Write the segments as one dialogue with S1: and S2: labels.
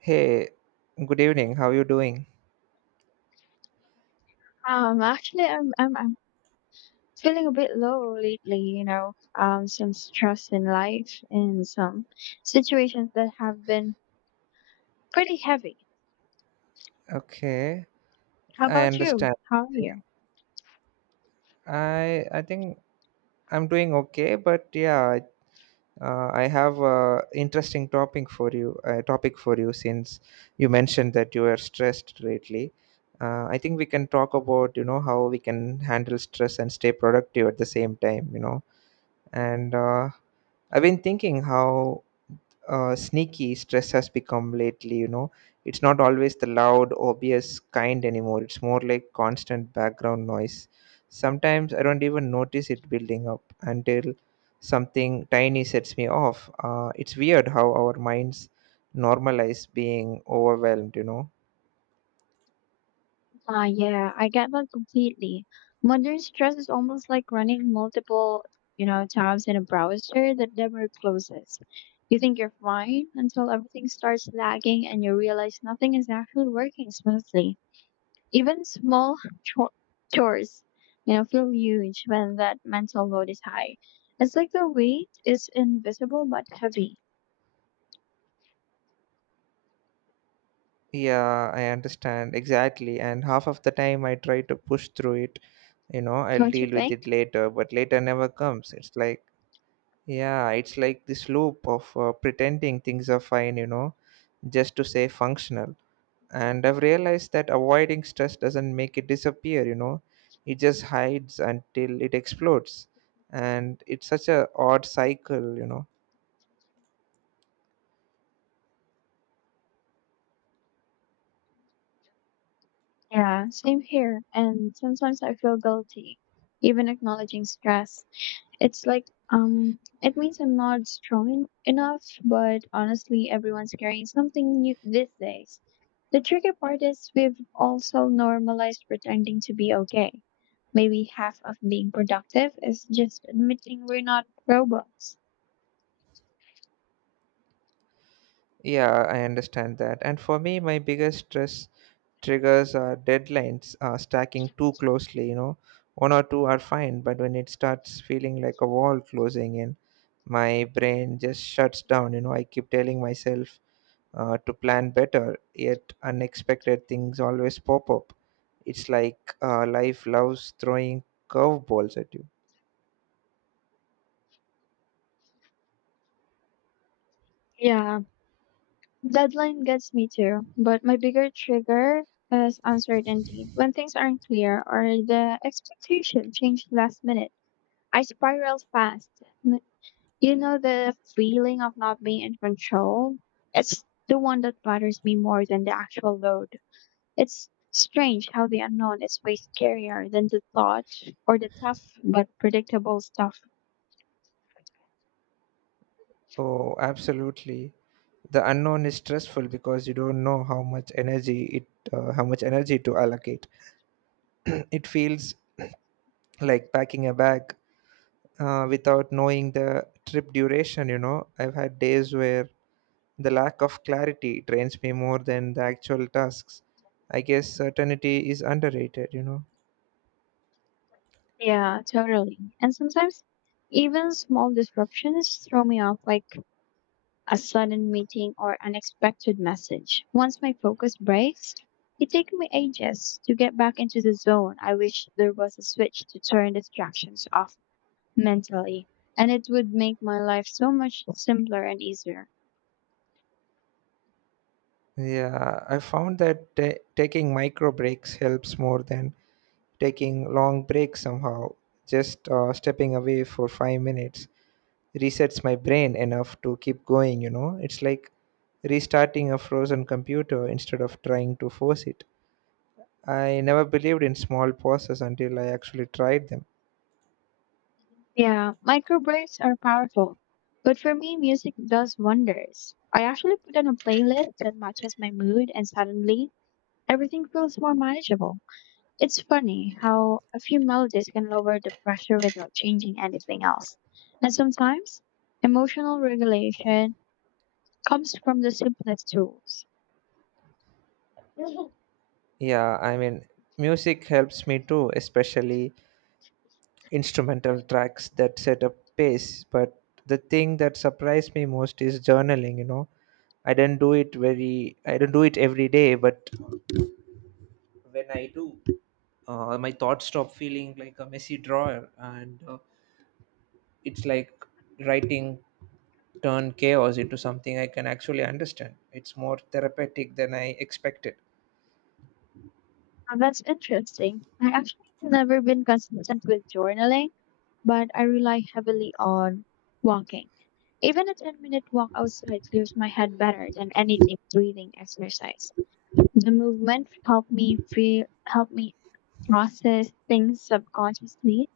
S1: Hey, good evening. How are you doing?
S2: Actually, I'm feeling a bit low lately, you know, some stress in life and some situations that have been pretty heavy.
S1: Okay,
S2: How
S1: I
S2: about you?
S1: understand.
S2: How are you?
S1: I think I'm doing okay, but yeah, I have a interesting topic for you. Topic for you since you mentioned that you are stressed lately. I think we can talk about how we can handle stress and stay productive at the same time. And I've been thinking how sneaky stress has become lately. It's not always the loud obvious kind anymore. It's more like constant background noise. Sometimes I don't even notice it building up until something tiny sets me off. It's weird how our minds normalize being overwhelmed.
S2: Yeah, I get that completely. Modern stress is almost like running multiple, you know, tabs in a browser that never closes. You think you're fine until everything starts lagging and you realize nothing is actually working smoothly. Even small cho- chores, you know, feel huge when that mental load is high. It's like the weight is invisible but heavy,
S1: Yeah, I understand exactly, and half of the time I try to push through it. I'll
S2: don't you
S1: deal with
S2: think?
S1: it later, but later never comes. It's like, yeah, it's like this loop of pretending things are fine, just to say functional. And I've realized that avoiding stress doesn't make it disappear. It just hides until it explodes. And it's such a odd cycle.
S2: Yeah, same here. And sometimes I feel guilty, even acknowledging stress. It's like, it means I'm not strong enough, but honestly, everyone's carrying something new these days. The tricky part is we've also normalized pretending to be okay. Maybe half of being productive is just admitting we're not robots.
S1: Yeah, I understand that. And for me, my biggest stress triggers are deadlines stacking too closely. You know, one or two are fine, but when it starts feeling like a wall closing in, my brain just shuts down. You know, I keep telling myself to plan better, yet unexpected things always pop up. It's like, life loves throwing curveballs at you.
S2: Yeah, deadline gets me too, but my bigger trigger is uncertainty. When things aren't clear or the expectation changed last minute. I spiral fast. N- You know the feeling of not being in control? It's the one that bothers me more than the actual load. It's strange how the unknown is way scarier than the thought or the tough but predictable stuff.
S1: Oh, absolutely. The unknown is stressful because you don't know how much energy it how much energy to allocate. It feels like packing a bag, without knowing the trip duration. I've had days where the lack of clarity drains me more than the actual tasks. I guess certainty is underrated.
S2: Yeah, totally. And sometimes even small disruptions throw me off, like a sudden meeting or unexpected message. Once my focus breaks, it takes me ages to get back into the zone. I wish there was a switch to turn distractions off mentally, and it would make my life so much simpler and easier.
S1: Yeah, I found that taking micro breaks helps more than taking long breaks somehow. Just stepping away for 5 minutes resets my brain enough to keep going, you know. It's like restarting a frozen computer instead of trying to force it. I never believed in small pauses until I actually tried them.
S2: Yeah, micro breaks are powerful, but for me, music does wonders. I actually put on a playlist that matches my mood, and suddenly everything feels more manageable. It's funny how a few melodies can lower the pressure without changing anything else. And sometimes emotional regulation comes from the simplest tools.
S1: Yeah, I mean, music helps me too, especially instrumental tracks that set a pace. But the thing that surprised me most is journaling, you know. I don't do it every day, but when I do, my thoughts stop feeling like a messy drawer, and it's like writing turned chaos into something I can actually understand. It's more therapeutic than I expected.
S2: Now, that's interesting. I actually have never been consistent with journaling, but I rely heavily on walking. Even a 10-minute walk outside clears my head better than any deep breathing exercise. The movement helped me feel help me process things subconsciously.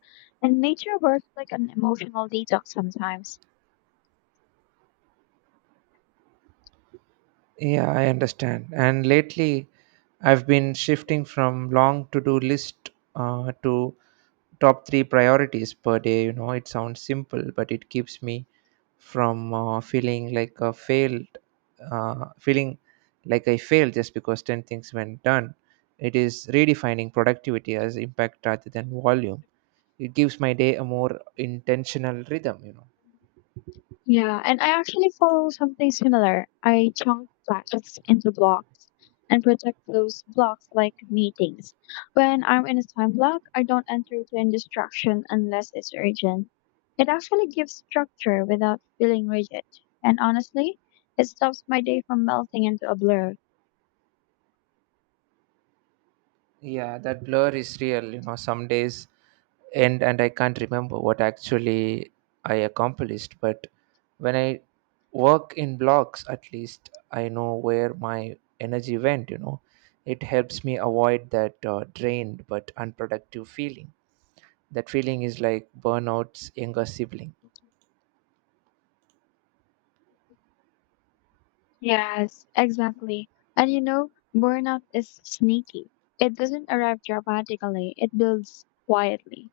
S2: And nature works like an emotional detox sometimes.
S1: Yeah, I understand. And lately, I've been shifting from long to do list to top three priorities per day. You know, it sounds simple, but it keeps me from feeling like I failed just because 10 things went done. It is redefining productivity as impact rather than volume. It gives my day a more intentional rhythm.
S2: Yeah, and I actually follow something similar. I chunk tasks into blocks and protect those blocks like meetings. When I'm in a time block, I don't entertain distraction unless it's urgent. It actually gives structure without feeling rigid. And honestly, it stops my day from melting into a blur.
S1: Yeah, that blur is real. You know, some days end and I can't remember what actually I accomplished. But when I work in blocks, at least I know where my energy went, you know. It helps me avoid that drained but unproductive feeling. That feeling is like burnout's younger sibling.
S2: Yes, exactly. And you know, burnout is sneaky. It doesn't arrive dramatically, it builds quietly.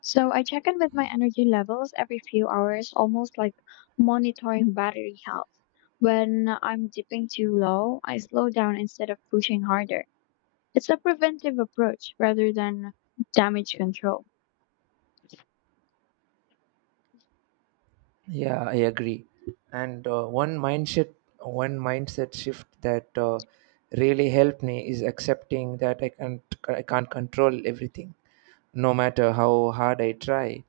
S2: So I check in with my energy levels every few hours, almost like monitoring battery health. When I'm dipping too low, I slow down instead of pushing harder. It's a preventive approach rather than damage control.
S1: Yeah, I agree. And one mindset shift that really helped me is accepting that I can't control everything, no matter how hard I try.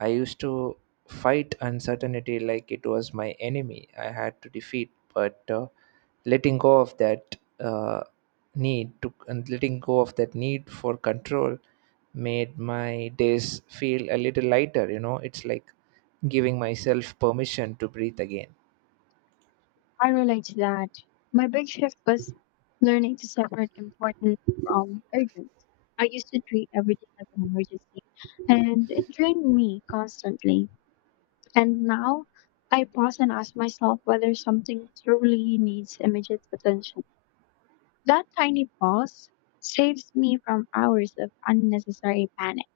S1: I used to fight uncertainty like it was my enemy I had to defeat, but letting go of that uh, letting go of that need for control made my days feel a little lighter. You know, it's like giving myself permission to breathe again.
S2: I relate to that. My big shift was learning to separate important from urgent. I used to treat everything like an emergency, and it drained me constantly. And now I pause and ask myself whether something truly needs immediate attention. That tiny pause saves me from hours of unnecessary panic.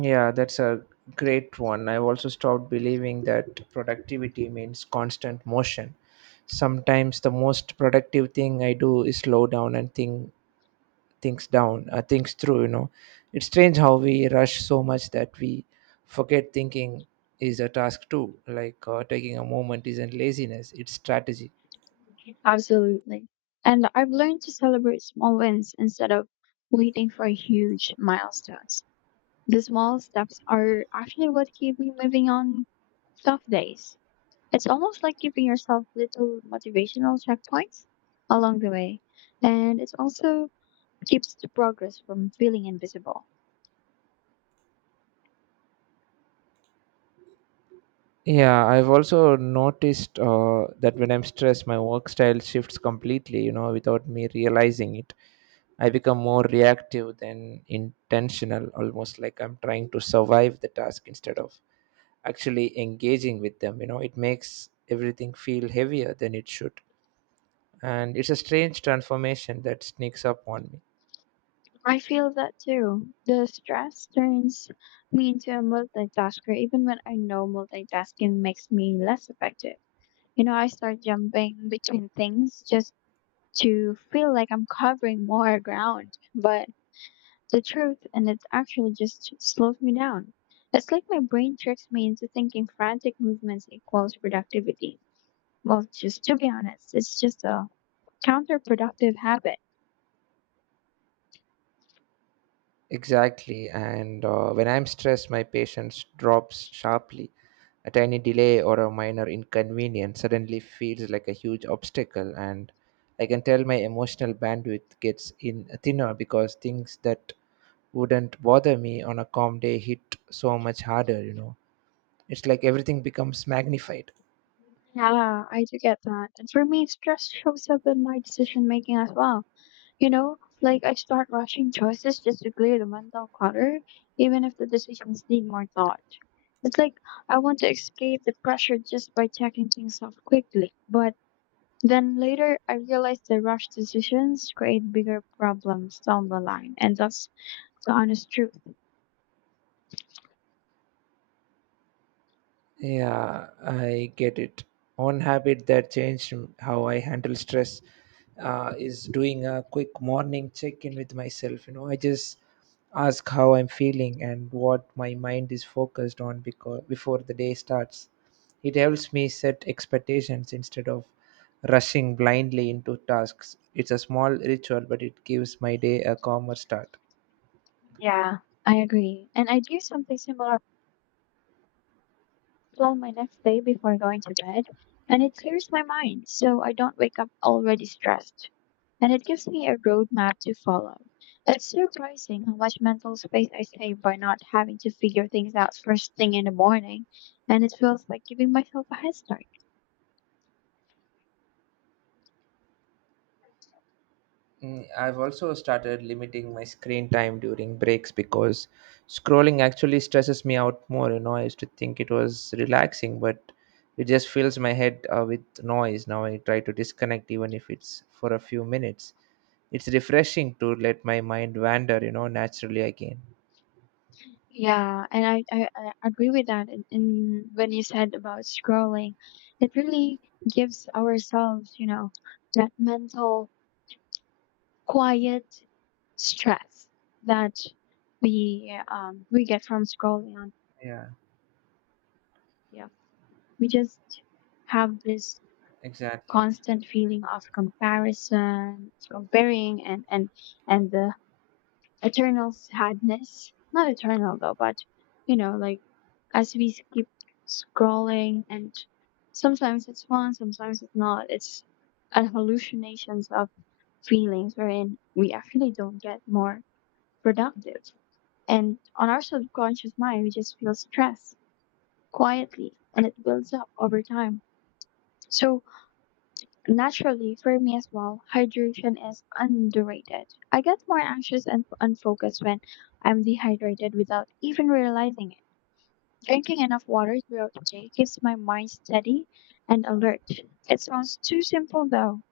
S1: Yeah, that's a great one. I've also stopped believing that productivity means constant motion. Sometimes the most productive thing I do is slow down and think things through, you know. It's strange how we rush so much that we forget thinking is a task too. Like, taking a moment isn't laziness, it's strategy.
S2: Absolutely. And I've learned to celebrate small wins instead of waiting for huge milestones. The small steps are actually what keep me moving on tough days. It's almost like giving yourself little motivational checkpoints along the way. And it also keeps the progress from feeling invisible.
S1: Yeah, I've also noticed that when I'm stressed, my work style shifts completely, you know, without me realizing it. I become more reactive than intentional, almost like I'm trying to survive the task instead of actually engaging with them. You know, it makes everything feel heavier than it should. And it's a strange transformation that sneaks up on me.
S2: I feel that too. The stress turns me into a multitasker even when I know multitasking makes me less effective. You know, I start jumping between things just to feel like I'm covering more ground. But the truth and it actually just slows me down. It's like my brain tricks me into thinking frantic movements equals productivity. Well, just to be honest, it's just a counterproductive habit.
S1: Exactly. And when I'm stressed, my patience drops sharply. A tiny delay or a minor inconvenience suddenly feels like a huge obstacle, and I can tell my emotional bandwidth gets in thinner because things that wouldn't bother me on a calm day hit so much harder, you know. It's like everything becomes magnified.
S2: Yeah, I do get that. And for me, stress shows up in my decision making as well. You know, like I start rushing choices just to clear the mental clutter, even if the decisions need more thought. It's like I want to escape the pressure just by checking things off quickly, but then later I realized the rushed decisions create bigger problems down the line, and that's the honest truth.
S1: Yeah, I get it. One habit that changed how I handle stress is doing a quick morning check in with myself. You know, I just ask how I'm feeling and what my mind is focused on because before the day starts. It helps me set expectations instead of rushing blindly into tasks. It's a small ritual, but it gives my day a calmer start.
S2: Yeah. I agree. And I do something similar, plan my next day before going to bed, and it clears my mind so I don't wake up already stressed. And it gives me a roadmap to follow. It's surprising how much mental space I save by not having to figure things out first thing in the morning, and it feels like giving myself a head start.
S1: Mm, I've also started limiting my screen time during breaks because scrolling actually stresses me out more. You know, I used to think it was relaxing, but it just fills my head with noise. Now I try to disconnect, even if it's for a few minutes. It's refreshing to let my mind wander, you know, naturally again.
S2: Yeah, and I agree with that. And when you said about scrolling, it really gives ourselves, you know, that mental quiet stress that we get from scrolling on.
S1: Yeah,
S2: Yeah, we just have this
S1: exactly.
S2: constant feeling of comparison, comparing, and the eternal sadness. Not eternal though, but you know, like as we keep scrolling, and sometimes it's fun, sometimes it's not. It's an hallucinations of feelings wherein we actually don't get more productive. And on our subconscious mind we just feel stress quietly and it builds up over time. So naturally, for me as well, hydration is underrated. I get more anxious and unfocused when I'm dehydrated without even realizing it. Drinking enough water throughout the day keeps my mind steady and alert. It sounds too simple though.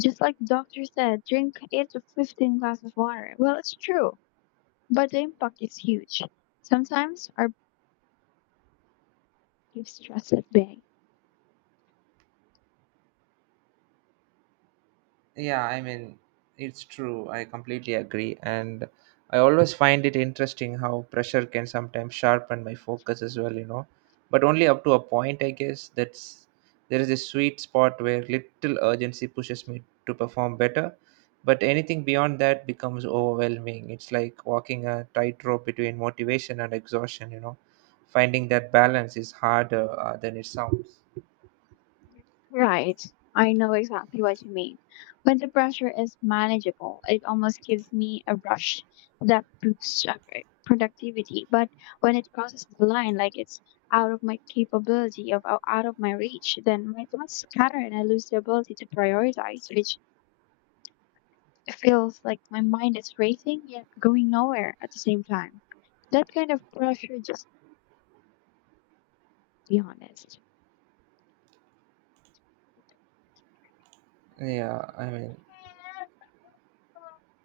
S2: Just like the doctor said, drink 8 to 15 glasses of water. Well, it's true, but the impact is huge. Sometimes our body stress is big.
S1: Yeah, I mean, it's true. I completely agree. And I always find it interesting how pressure can sometimes sharpen my focus as well, you know. But only up to a point, I guess. That's There is a sweet spot where little urgency pushes me to perform better. But anything beyond that becomes overwhelming. It's like walking a tightrope between motivation and exhaustion, you know. Finding that balance is harder than it sounds.
S2: Right. I know exactly what you mean. When the pressure is manageable, it almost gives me a rush that boosts up productivity. But when it crosses the line, like it's out of my capability of out of my reach, then my thoughts scatter and I lose the ability to prioritize, which feels like my mind is racing yet going nowhere at the same time. That kind of pressure, just to be honest.
S1: Yeah, I mean,